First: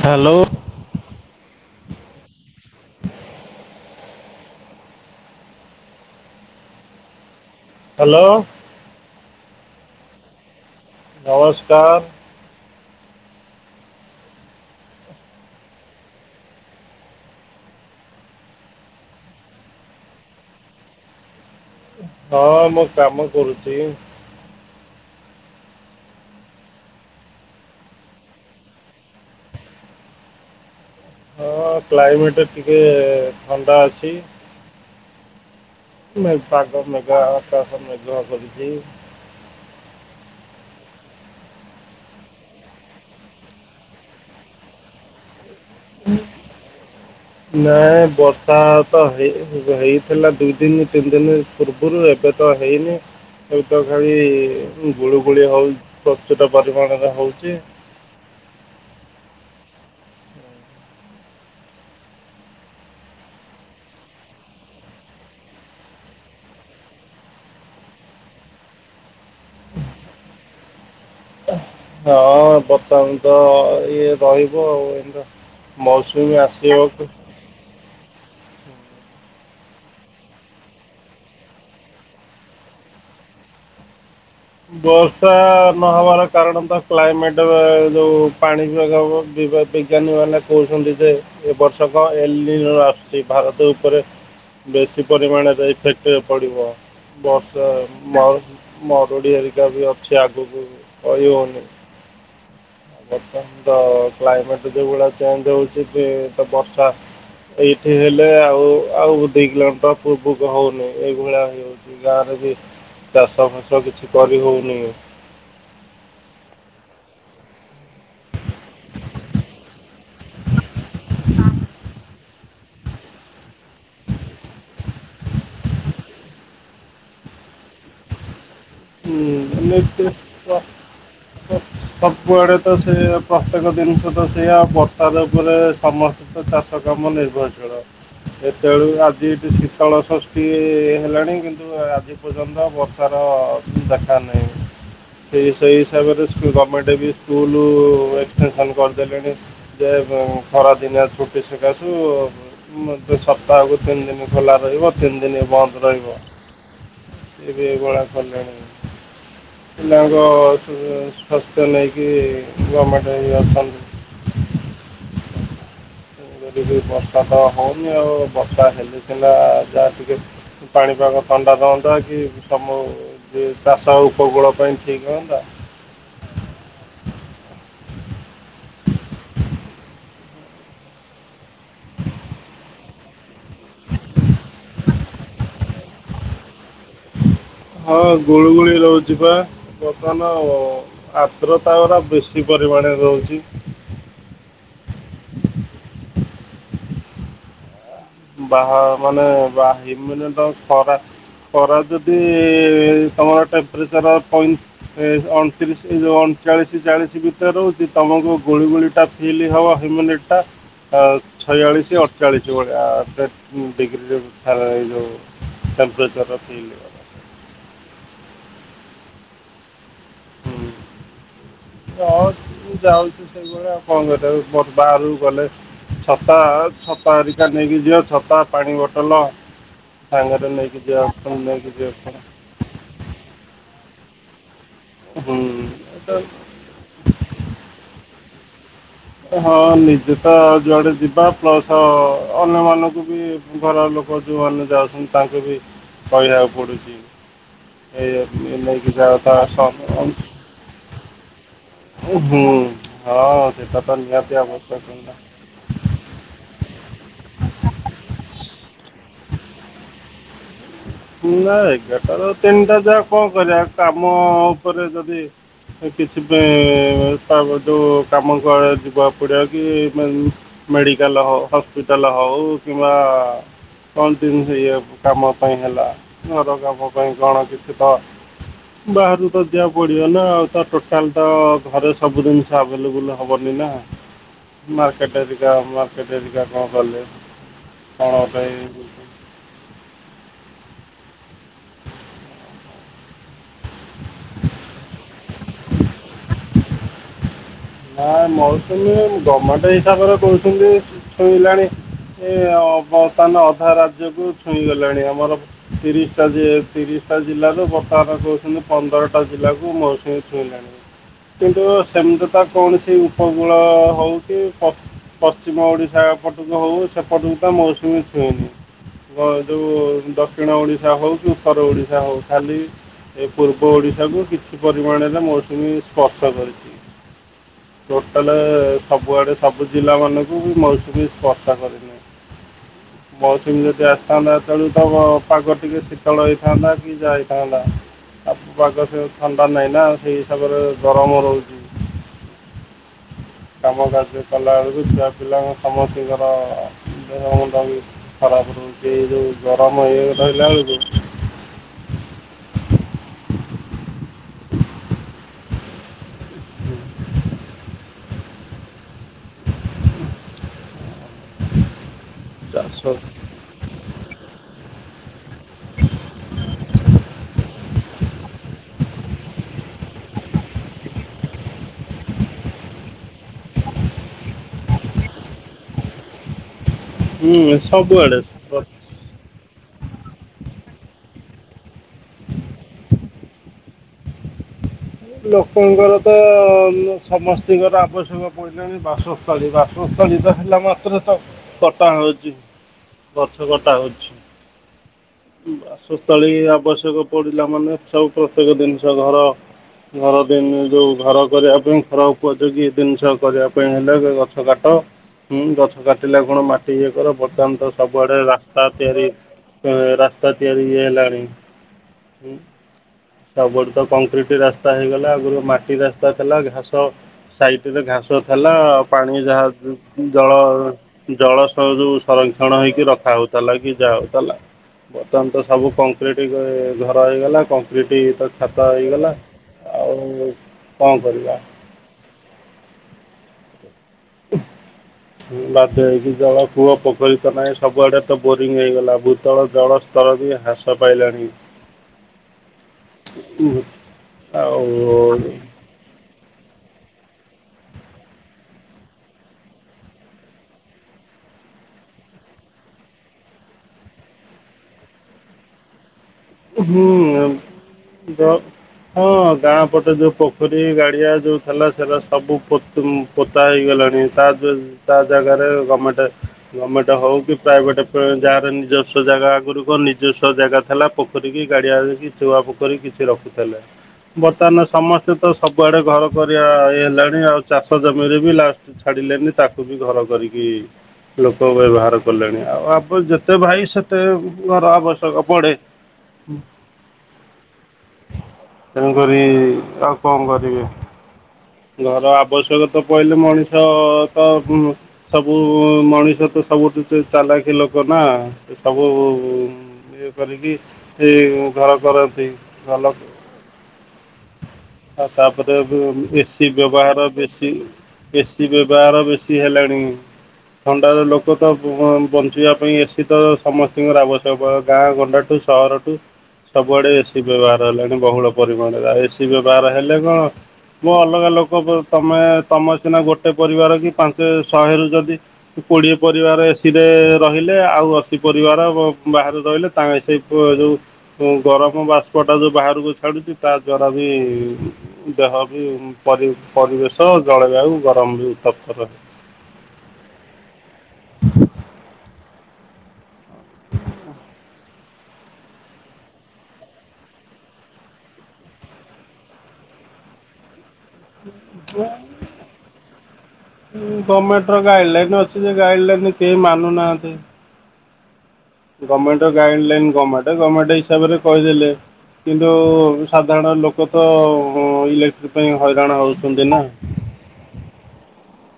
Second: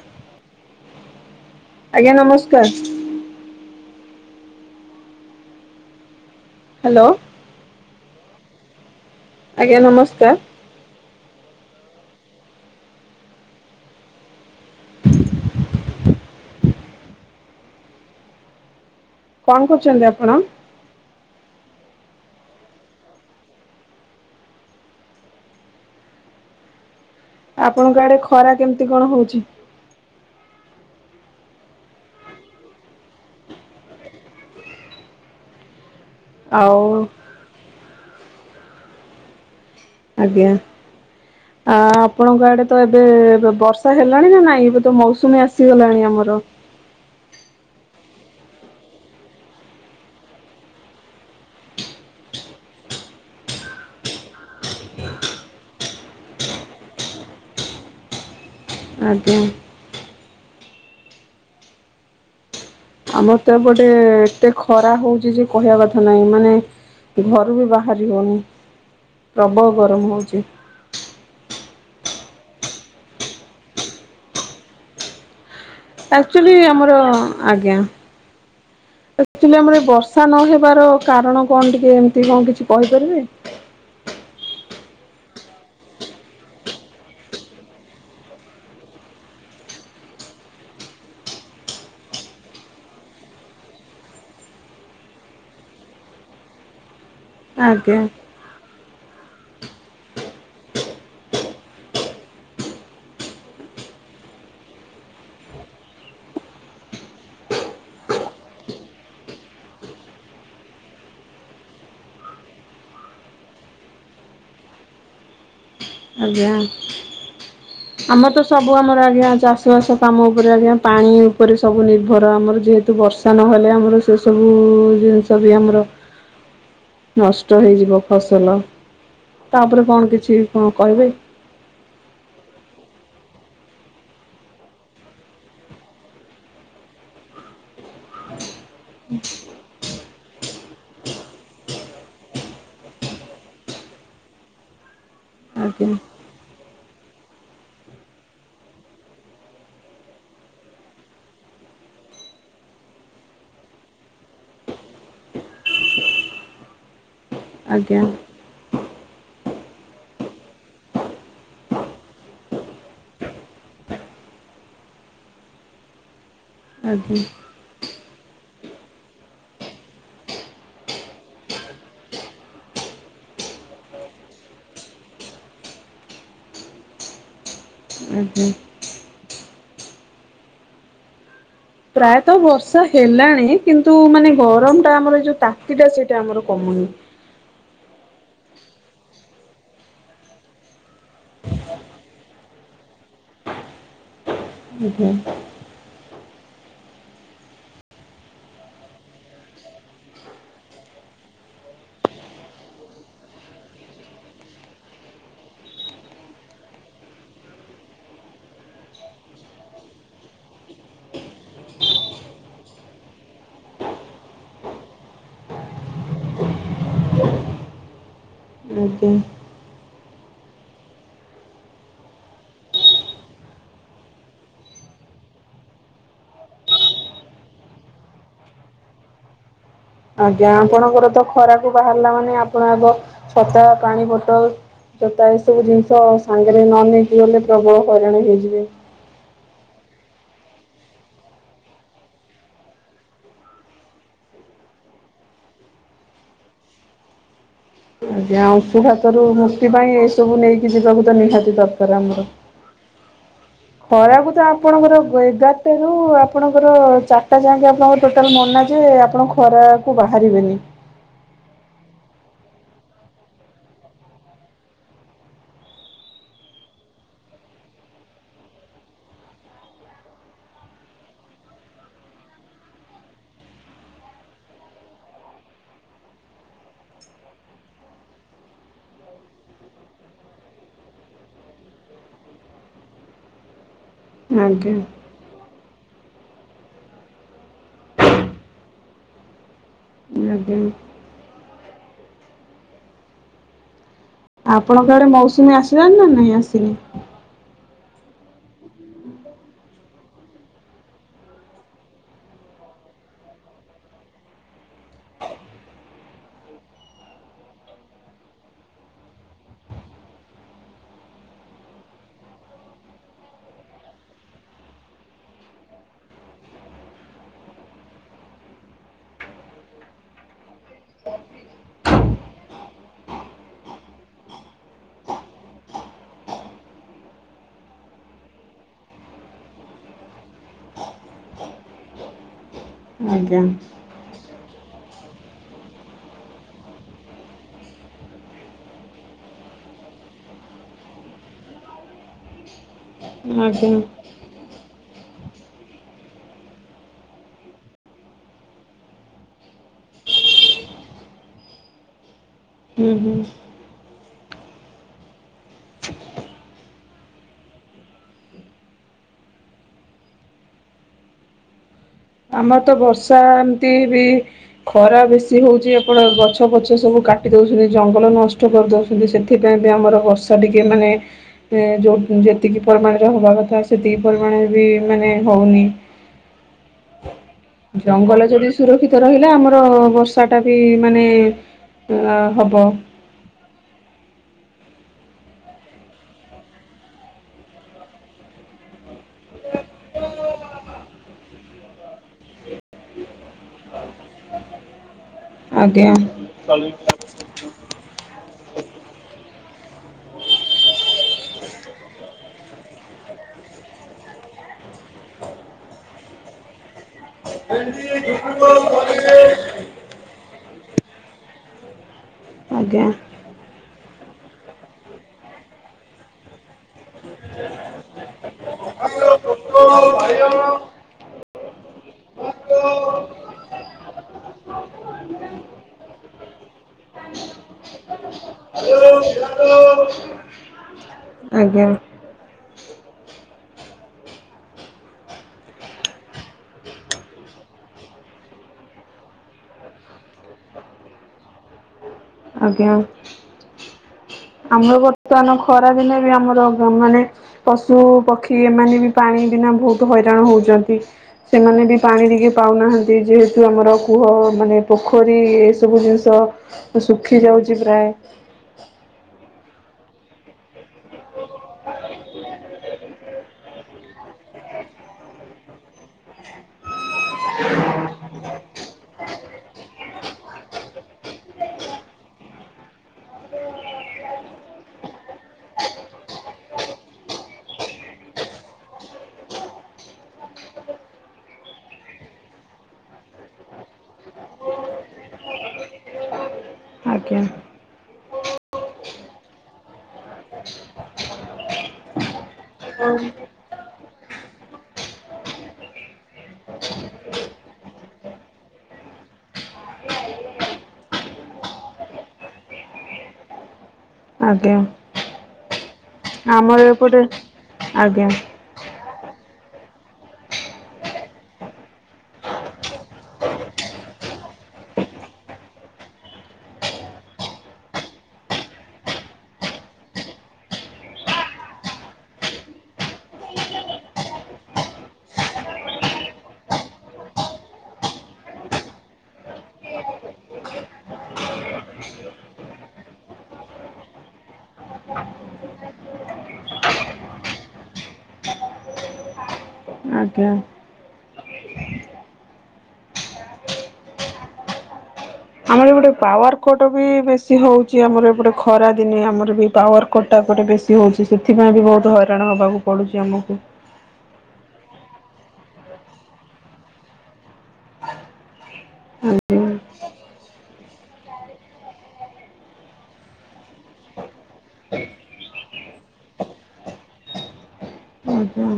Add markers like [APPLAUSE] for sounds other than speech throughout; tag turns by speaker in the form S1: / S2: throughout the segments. S1: Hello
S2: ଆଜ୍ଞା ନମସ୍କାର। Hello.
S1: Hello
S2: ଆଜ୍ଞା ନମସ୍କାର।
S1: ନମସ୍କାର।
S2: କଁ କରୁଚନ୍ତି ଆପଣ?
S1: ହଁ ମୁଁ କାମ କରୁଚି।
S2: ଆପଣଙ୍କ ଆଡେ ଖରା କେମିତି କଣ ହଉଛି?
S1: ହଁ କ୍ଲାଇମେଟ ଟିକେ ଥଣ୍ଡା ଅଛି। ଇ ମେ
S2: ଆଉ
S1: ପାଗ ମେଘା ପାଗ ମେଘୁଆ କରିଚି।
S2: ଆଜ୍ଞା। ଆ ଆପଣଙ୍କ ଆଡେ ତ ଏବେ ବର୍ଷା ହେଲାଣି ନା ନାଇଁ ଏବେ ତ ମୌସୁମୀ ଆସିଗଲାଣି ଆମର।
S1: ନାଇଁ ବର୍ଷା ତ ହେଇ ହେଇଥିଲା ଦୁଇ ଦିନି ତିନି ଦିନି ପୂର୍ବରୁ ଏବେ ତ ହେଇନି। ଏବେ ଖାଲି ଗୁଳୁଗୁଳି ହଉ ପ୍ରଚୁର ପରିମାଣରେ ହଉଚି।
S2: ଆଛ୍ ଉଁ। ଆମର ତ ଏପଟେ ଏତେ ଖରା ହଉଚି ଯେ କହିବା କଥା ନାଇଁ ମାନେ ଘରୁ ବି ବାହାରି ହଉନି ପ୍ରବଳ ଗରମ୍ ହଉଚି।
S1: ହଁ ବର୍ତ୍ତମାନ ତ ଇଏ ରହିବ ଆଉ ଏନୁ ତ
S2: ଆକ୍ଚୁଲି ଆମର ଆଜ୍ଞା। ଆକ୍ଚୁଲି ଆମର ଏ ବର୍ଷା ନହବାର କାରଣ କଣ ଟିକେ ଏମିତି କଣ କିଛି କହିପାରିବେ?
S1: ବର୍ଷା ନହବାର କାରଣ ତ କ୍ଲାଇମେଟ ଆ ଯୋଉ ପାଣି ବିଭାଗ [UNINTELLIGIBLE] ବିଜ୍ଞାନୀ ମାନେ କହୁଛନ୍ତି ଯେ ଏ ବର୍ଷ କଁ ଏଲିନ୍ ର ଆସୁଚି ଭାରତ ଉପରେ ବେଶୀ ପରିମାଣରେ ଇଫେକ୍ଟେ ପଡିବ। ବର୍ଷା
S2: ଆଜ୍ଞା
S1: ମ ମରୁଡି ହେରିକା ବି ଅଛି ଆଗକୁ କହି ହଉନି। ବର୍ତ୍ତମାନ ତ କ୍ଲାଇମେଟ ଯୋଉ ଭଳିଆ ଚେଞ୍ଜ୍ ହଉଚି ଯେ ତ ବର୍ଷା ଏଇଠେ ହେଲେ ଆଉ ଆଉ ଦି କିଲମିଟର ପୂର୍ବକୁ ହଉନି ଏଇ ଭଳିଆ ହେଉ ଚି ଗାଁ ରେ ବି ଚାଷ ଫାଷ କିଛି କରି ହଉନି।
S2: ଆଜ୍ଞା। ଆମର ତ ସବୁ ଆମର ଆଜ୍ଞା ଚାଷ ବାସ କାମ ଉପରେ ଆଜ୍ଞା ପାଣି ଉପରେ ସବୁ ନିର୍ଭର ଆମର ଯେହେତୁ ବର୍ଷ ତା ନହେଲେ ଆମର ସେ ସବୁ ଜିନିଷ ବି ଆମର ନଷ୍ଟ ହେଇଯିବ ଫସଲ ତାପରେ କଣ କିଛି କଁ କହିବେ?
S1: ତ ସବୁଆଡେ ତ ସେ ପ୍ରତ୍ୟେକ ଜିନିଷ ତ ସେଇଆ ବର୍ଷା ର ଉପରେ ସମ [UNINTELLIGIBLE] ଚାଷ କାମ ନିର୍ଭରଶୀଳ। ଏତେଏଳୁ ଆଜି ଏଠି ଶୀତଳ ଷଷ୍ଠୀ ହେଲାଣି କିନ୍ତୁ ଆଜି ଏ ପର୍ଯ୍ୟନ୍ତ ବର୍ଷାର ଦେଖା ନାହିଁ। ସେ ସେଇ
S2: ଆଜ୍ଞା
S1: ହିସାବରେ [UNINTELLIGIBLE] ଗମେଣ୍ଟ ବି ସ୍କୁଲୁ ଏକ୍ସଟେନସନ୍ କରିଦେଲେଣି। ଯେ ଉଁ ଖରା ଦିନିଆ ଛୁଟି ସୁକାସୁ ମୋଧେ ସପ୍ତାହକୁ ତିନି ଦିନ ଖୋଲା ରହିବ ତିନି ଦିନ ବନ୍ଦ ରହିବ। ଏବେ
S2: ଆଜ୍ଞା
S1: ଏଇଭଳା କଲେଣି।
S2: [INAUDIBLE]
S1: ପିଲାଙ୍କ ସୁ ସ୍ୱାସ୍ଥ୍ୟ ନେଇକି ଗମେଣ୍ଟ ଇଏ ଅଛନ୍ତି। [UNINTELLIGIBLE]
S2: ଆଜ୍ଞା
S1: ବର୍ଷା ତ ହଉନି ଆଉ ବର୍ଷା ହେଲେ ସିନା ଯା ଟିକେ ପାଣିପାଗ ଥଣ୍ଡା ରହନ୍ତା କି ସମୁ [UNINTELLIGIBLE] ଚାଷ ଉପକୂଳ ପାଇଁ ଠିକ୍ ହୁଅନ୍ତା।
S2: ଉଁ ହୁଁ। ପ୍ରାୟତ ବର୍ଷା ହେଲାଣି କିନ୍ତୁ ମାନେ ଗରମ୍ ଟା ଆମର ଯୋଉ ତାତି ଟା ସେଇଟା ଆମର କମୁନି।
S1: ହଁ ଗୁଳୁ ଗୁଳି ରହୁଚି ପା। ବର୍ତ୍ତମାନ ଆଦ୍ରତା ଅରା ବେଶୀ ପରିମାଣରେ ରହୁଚି।
S2: ଆଜ୍ଞା।
S1: ବାହା ମାନେ ବାହୀ ମାନେ ତ ଖରା ଖରା ଯଦି ତମ ଆଡେ ଟେମ୍ପରେଚର ପଇଁ ଏ ଅଣତିରିଶ ଯୋଉ ଅଣଚାଳିଶ ଚାଳିଶ ଭିତରେ ରହୁଚି ତମକୁ ଗୁଳିଗୁଳିଟା ଫିଲ ହବ ହ୍ୟୁମିନିଟଟା ଆ ଛୟାଳିଶ ଅଡ଼ଚାଳିଶ ଭଳିଆ। ଡିଗ୍ରୀରୁ ଏଇଯଉ ଟେମ୍ପରେଚର ରଖି ଯିବ
S2: ଆଜ୍ଞା।
S1: ହଁ ତ ଯାଉଛୁ ସେଇଭଳିଆ ଆଉ କଣ କରି ମୋର ବାହାରକୁ ଗଲେ। ଛତା ଛତା ହେରିକା ନେଇକି ଯିବା ଛତା ପାଣି ବୋଟଲ
S2: ଆଜ୍ଞା ଆପଣଙ୍କର ତ
S1: ନେଇକି
S2: ଖରାକୁ ବାହାରିଲା
S1: ଯିବା
S2: ମାନେ ଆ ଆପଣ ଆଗ ଛତା ପାଣି ବୋଟଲ ଜୋତା
S1: ହୁଁ
S2: ଏସବୁ ଜିନିଷ
S1: ଏଇଟା
S2: ସାଙ୍ଗେ ନ ନେଇକି ଗଲେ ପ୍ରବଳ ହଇରାଣ ହେଇଯିବେ।
S1: ହଁ ନିଜେ ତ ଯୁଆଡେ ଯିବା ପ୍ଲସ ଅନ୍ୟ ମାନଙ୍କୁ ବି। ଘର ଲୋକ ଯୋଉମାନେ ଯାଉଛନ୍ତି ତାଙ୍କୁ ବି କହିବାକୁ ପଡୁଛି।
S2: ଆଜ୍ଞା
S1: ଯାଅ
S2: ଅଂଶୁଘାତରୁ
S1: ତା
S2: ମୁକ୍ତି
S1: ସହ
S2: ପାଇଁ ଏଇସବୁ ନେଇକି ଯିବାକୁ ତ ନିହାତି ଦ [UNINTELLIGIBLE] ର
S1: ହୁଁ ହଁ ସେଇଟା
S2: ଖରାକୁ
S1: ନିହାତି
S2: ତ
S1: ଆବଶ୍ୟକ
S2: ଆପଣଙ୍କର
S1: ନା।
S2: [UNINTELLIGIBLE] ଏଗାରଟାରୁ ଆପଣଙ୍କର ଚାରିଟା ଯାକେ ଆପଣଙ୍କର ଟୋଟାଲ ମନା ଯେ ଆପଣ ଖରାକୁ ବାହାରିବେନି।
S1: ନା ଏଗାରଟା ରୁ ତିନିଟା ଯାହା କଣ କରିବା କାମ ଉପରେ ଯଦି। କିଛି ବି ତା ଯୋଉ କାମ କୁ ଯିବା ପଡିବା କି? ମେଡିକାଲ ହଉ ହସ୍ପିଟାଲ ହଉ କିମ୍ବା। କଣ୍ଟିନ୍ୟୁୟୁ ଇଏ କାମ ପାଇଁ ହେଲା ଘର କାମ ପାଇଁ କଣ କିଛି ତ ବାହାରୁ ତ ଯିବାକୁ ପଡିବ ନା ଆଉ ତ ଟୋଟାଲ ତ ଘରେ ସବୁ ଜିନିଷ ଆଭେଲେବୁଲ ହେବନି ନା।
S2: ଆଜ୍ଞା
S1: ମାର୍କେଟ ହେରିକା ମାର୍କେଟିକା କଣ କଲେ କଣ ପାଇଁ।
S2: [INAUDIBLE] ଆପଣଙ୍କ ଆଡେ ମୌସୁମୀ ଆସିଲାନି ନା ନାଇଁ ଆସିନି।
S1: ହଁ ମୋୖସୁମୀ ତୁମି ଗମେଣ୍ଟ ହିସାବରେ କହୁଛନ୍ତି। ଛୁଇଁଲାଣି ଏ ବର୍ତ୍ତମାନ ଅଧା ରାଜ୍ୟକୁୁ ଛୁଇଁଗଲାଣି ଆମର। ତିରିଶଟା ତିରିଶଟା ଜିଲ୍ଲାରୁ ବର୍ତ୍ତମାନ କହୁଛନ୍ତି ପନ୍ଦରଟା ଜିଲ୍ଲାକୁ ମୌସୁମୀ ଛୁଇଁଲାଣି। କିନ୍ତୁ ସେମିତି ତ କୌଣସି ଉପକୂଳ ହଉଛି। ପଶ୍ଚିମ ଓଡ଼ିଶା ଏପଟକୁ ହଉ ସେପଟକୁ ତ ମୌସୁମୀ ଛୁଇଁନି। ଯୋଉ ଦକ୍ଷିଣ ଓଡିଶା ହଉ କି ଉତ୍ତର ଓଡିଶା ହଉ ଖାଲି। ଏ ପୂର୍ବ ଓଡ଼ିଶାକୁ କିଛି ପରିମାଣରେ ମୌସୁମୀ ସ୍ପର୍ଶ କରିଛି। ଟୋଟାଲ ସବୁଆଡ଼େ ସବୁ ଜିଲ୍ଲାମାନଙ୍କୁ ବି ମୋୖସୁମୀ ବି ସ୍ପର୍ଶା କରିନି।
S2: ଆଜ୍ଞା
S1: ମୌସୁମୀ ଯଦି ଆ ଥାନ୍ତା ତେଣୁ ତ ପାଗ ଟିକେ ଶୀତଳ ହେଇଥାନ୍ତା କି ଯାଇଥାନ୍ତା। ଆପ ପାଗ ସ ଥଣ୍ଡା ନାହିଁ ନା ସେଇ ହିସାବରେ ଗରମ ରହୁଛି।
S2: ଆଜ୍ଞା
S1: କାମ କାର୍ଯ୍ୟ କଲା ବେଳକୁ ଛୁଆ ପିଲାଙ୍କ ସମସ୍ତଙ୍କର ଦେହ ମୁଣ୍ଡ ବି। ଖରାପ ରହୁଛି ଇଏ ଯୋଉ ଗରମ ହେଇଏ ରହିଲା ବେଳକୁ।
S2: ହୁଁ ହୁଁ। ଆମର ତ
S1: ଚାଷ
S2: ବର୍ଷା ଏମିତି ବି। ଖରା ବେଶୀ ହଉଛି ଆପଣ ଗଛ ପଛ ସବୁ କାଟି ଦଉଛନ୍ତି ଜଙ୍ଗଲ ନଷ୍ଟ କରି ଦଉ କିନ୍ତୁ ସେଥିପାଇଁ ବି ଆମର ବର୍ଷା ଟିକେ ମାନେ। ଯେଉ ଯେତିକି ପରିମାଣରେ ହବା କଥା ସେତିକି ପରିମାଣରେ ବି ମାନେ ହଉନି। ଜଙ୍ଗଲ ଯଦି।
S1: ସବୁଆଡ଼େ
S2: ସୁରକ୍ଷିତ ରହିଲା ଆମର ବର୍ଷାଟା ବି ମାନେ ହବ।
S1: ଲୋକଙ୍କର ତ ସମସ୍ତ ଙ୍କର ଆବଶ୍ୟକ ପ ବାସସ୍ଥଳୀ ବାସସ୍ଥଳୀ ତ ହେଲା ମାତ୍ରେ ତ କଟା ହଉଛି। ଗଛକଟା ହଉଛି।
S2: ଆଜ୍ଞା।
S1: ବାସସ୍ଥଳୀ
S2: ଆଜ୍ଞା।
S1: ଆବଶ୍ୟକ ପଡିଲା ମାନେ ସବୁ ପ୍ରତ୍ୟେକ ଜିନିଷ ଘର ଘର ଦିନ ଯେଉଁ ଘର କରିବା ପାଇଁ ଖର ଉପଯୋଗୀ ଜିନିଷ କରିବା ପାଇଁ ହେଲେ ଗଛ କାଟ। ହୁଁ ଗଛ କାଟିଲା କଣ ମାଟି ଇଏ କର, ବର୍ତ୍ତମାନ ତ ସବୁଆଡେ ରାସ୍ତା ତିଆରି ଉଁ ରାସ୍ତା ତିଆରି ଇଏ ହେଲାଣିଁ। [INAUDIBLE]
S2: ଆଜ୍ଞା।
S1: ସବୁଟୁ ତ କଂକ୍ରିଟ ରାସ୍ତା ହେଇଗଲା ଆଗରୁ ମାଟି ରାସ୍ତା ଥିଲା ଘାସ ସାଇଟରେ ଘାସ ଥିଲା ପାଣି ଯାହା [UNINTELLIGIBLE] ଜଳ ଜଳ ସ୍ତରରୁ ସଂରକ୍ଷଣ ହେଇକି ରଖା ହଉଥିଲା କି ଯାହା ହଉଥିଲା। ବର୍ତ୍ତମାନ ତ ସବୁ କଂକ୍ରିଟ ଗ ଘର ହେଇଗଲା କଂକ୍ରିଟ ତ ଛାତ ହେଇଗଲା। ଆଉ କଣ କରିବା?
S2: ଆଜ୍ଞା
S1: [INAUDIBLE] ବାଧ୍ୟ ହେଇକି ଜଳ କୁଅ ପୋଖରୀ ତ ନଇ, ସବୁଆଡେ ତ ବୋରିଙ୍ଗ ହେଇଗଲା। ଭୂତଳ ଜଳ ସ୍ତର ବି ହ୍ରାସ ପାଇଲାଣି।
S2: ଆଜ୍ଞା।
S1: [INAUDIBLE]
S2: ଆମର
S1: ଆଉ
S2: ବର୍ତ୍ତମାନ ଖରା ଦିନେ ବି ଆମର [UNINTELLIGIBLE] ମାନେ ପଶୁ ପକ୍ଷୀ ଏମାନେ ବି ପାଣି ବିନା ବହୁତ ହଇରାଣ ହଉଛନ୍ତି। ସେମାନେ ବି ପାଣି ଟିକେ ପାଉନାହାନ୍ତି, ଯେହେତୁ ଆମର କୂହ ମାନେ ପୋଖରୀ ଏସବୁ ଜିନିଷ ଶୁଖି
S1: ହୁଁ
S2: ଯାଉଛି ପ୍ରାୟ।
S1: ଦ ହଁ ଗାଁ ପଟେ ଯୋଉ ପୋଖରୀ ଗାଡିଆ ଯୋଉ ଥିଲା ସେରା ସବୁ ପୋତ ପୋତା ହେଇଗଲାଣି, ତା ତା ଜାଗାରେ ଗମେଣ୍ଟ ଗଭର୍ଣ୍ଣମେଣ୍ଟ ହଉ କି ପ୍ରାଇଭେଟ [UNINTELLIGIBLE] ଯାହାର ନିଜସ୍ଵ ଜାଗା ଆଗରୁ କ ନିଜସ୍ଵ ଜାଗା ଥିଲା, ପୋଖରୀକି ଗାଡିଆରେ କି ଚୁଆ ପୋଖରୀ କିଛି ରଖୁଥିଲେ। ବର୍ତ୍ତମାନ ସମସ୍ତେ ତ ସବୁଆଡେ ଘର କରିବା ହେଲାଣି, ଆଉ ଚାଷ ଜମିରେ ବି ଲାଷ୍ଟ ଛାଡିଲେନି ତାକୁ ବି ଘର କରିକି ଲୋକ ବ୍ୟବହାର କଲେଣି। ଆଉ ଆମ ଯେତେ ଭାଇ ସେତେ ଘର ଆବଶ୍ୟକ ପଡ଼େ।
S2: ଆଜ୍ଞା।
S1: [INAUDIBLE] ତେଣୁକରି ଆଉ କଣ କରିବେ। ଘର ଆବଶ୍ୟକତ ପଇଲେ ମଣିଷ ତ [UNINTELLIGIBLE] ସବୁ ମଣିଷ ତ ସବୁଠୁ ଚ ଚାଲାଖି ଲୋକ ନା। ସବୁ ଇଏ କରିକି, ସେ ଘର କରନ୍ତି। ଭଲ
S2: ଆଜ୍ଞା।
S1: ଆଉ ତାପରେ ବି ଏସି
S2: ଆମର ଏପଟେ
S1: ବ୍ୟବହାର ବେଶୀ,
S2: ଆଜ୍ଞା
S1: ଏସ ଏସି ବ୍ୟବହାର ବେଶୀ ହେଲାଣି। ଥଣ୍ଡାର ଲୋକ ତ ବ ବଞ୍ଚିବା ପାଇଁ ଏସି ତ ସମସ୍ତିଙ୍କର ଆବଶ୍ୟକ। ଗାଁ ଗଣ୍ଡାଠୁ ସହରଠୁ ସବୁଆଡେ ଏସିି ବ୍ୟବହାର ହେଲାଣି ବହୁଳ ପରିମାଣରେ, ଆଉ ଏସିି ବ୍ୟବହାର ହେଲେ କଣ [UNINTELLIGIBLE] ଅଲଗା ଲୋକ ତମେ ତମେ ସିନା ଗୋଟେ ପରିବାର କି ପାଞ୍ଚ ଶହେରୁ ଯଦି କୋଡିଏ ପରିବାର ଏସିିରେ ରହିଲେ ଆଉ ଅଶୀ ପରିବାର ବ ବାହାରେ ରହିଲେ। ତାଙ୍କ ସେ ପୁଅ ଯୋଉ ଗରମ ବାଷ୍ପ ଟା ଯୋଉ ବାହାରକୁ ଛାଡୁଛି ତା ଦ୍ଵାରା ବି ଦେହ ବି ପରି ପରିବେଶ ଜଳବାୟୁ ଗରମ ବି ଉତ୍ତପ୍ତ ରହେ।
S2: ଆଜ୍ଞା। ଗୋଟେ ପାୱାର କଟ ବି ବେଶୀ ହଉଚି ଆମର ଏପଟେ ଖରା ଦିନେ ଆମର ବି ପାୱାର କଟ ଟା ଏପଟେ ବେଶୀ ହଉ ସେଥିପାଇଁ ବି ବହୁତୁ ହଇରାଣ ହେବାକୁ ପଡୁଚି ଆମକୁ।
S1: ଉଁ ଗମେଣ୍ଟର ଗାଇଡି ଲାଇନି ଅଛି ଯେ ଗାଇଡି ଲାଇନି କେହି ମାନୁନାହାନ୍ତି। ଗମେଣ୍ଟ
S2: ଆଜ୍ଞା
S1: ଗାଇଡି ଲାଇନି ଗମେଣ୍ଟ ଗମେଣ୍ଟ ହିସାବରେ କହିଦେଲେ। କିନ୍ତୁ ସାଧାରଣ ଲୋକ ତ ଇଲେକ୍ଟ୍ରି ପାଇଁ ହଇରାଣ ହଉଛନ୍ତି ନା।
S2: ଆଜ୍ଞା।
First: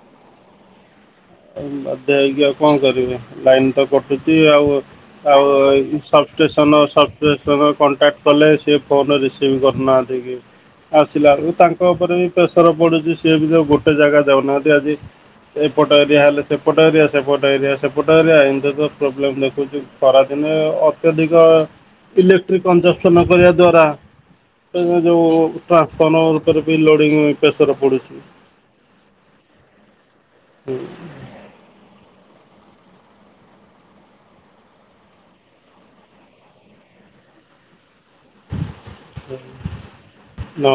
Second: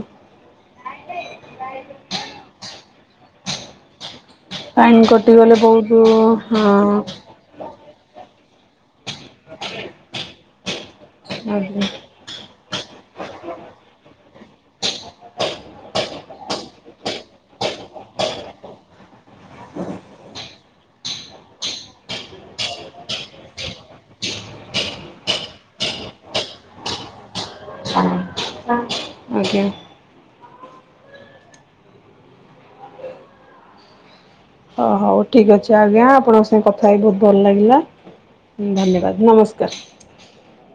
S1: ଆଉ ବାଧ୍ୟ ହେଇକି ଆଉ କଣ କରିବି ଲାଇନି କଟୁଚି ଆଉ
S2: ଲାଇନ୍
S1: ଆଉ
S2: କଟିଗଲେ ବହୁତ
S1: ସବ ଷ୍ଟେସନ
S2: ହଁ
S1: ସବ ତମେ କଣ୍ଟାକ୍ଟ କଲେ ସିଏ ଫୋନରେ ରିସିଭି କରୁନାହାନ୍ତି କି ଆସିଲା ଉ
S2: ଆଜ୍ଞା।
S1: ତାଙ୍କ ଉପରେ ବି ପ୍ରେସର ପଡୁଚି ସିଏ ବି ତ ଗୋଟେ ଜାଗା ଦାଉନାହାନ୍ତି ଆଜି ସେପଟ ଏରିଆ ହେଲେ ସେପଟ ଏରିଆ ସେପଟ ଏରିଆ ସେପଟ ଏରିଆ ଏମତ ତ ପ୍ରୋବ୍ଲେମ୍ ଦେଖଉଛି। ଖରାଦିନେ ଅତ୍ୟଧିକ ଇଲେକ୍ଟ୍ରିକ କଂଜପସନ କରିବା ଦ୍ଵାରା ହେଇଥି ଯୋଉ ଟ୍ରାନ୍ସଫର୍ମ ଉପରେ ବି ଲୋଡିଙ୍ଗି ପ୍ରେସର ପଡୁଚି।
S2: ଆଜ୍ଞା।
S1: ହୁଁ।
S2: ହ ହଉ ଠିକ୍ ଅଛି ଆଜ୍ଞା ଆପଣଙ୍କ ସାଙ୍ଗେ କଥା ହେଇକି ଭହୁତୁ ଭଲ ଲାଗିଲା ଧନ୍ୟବାଦ। ନମସ୍କାର।
S1: ନ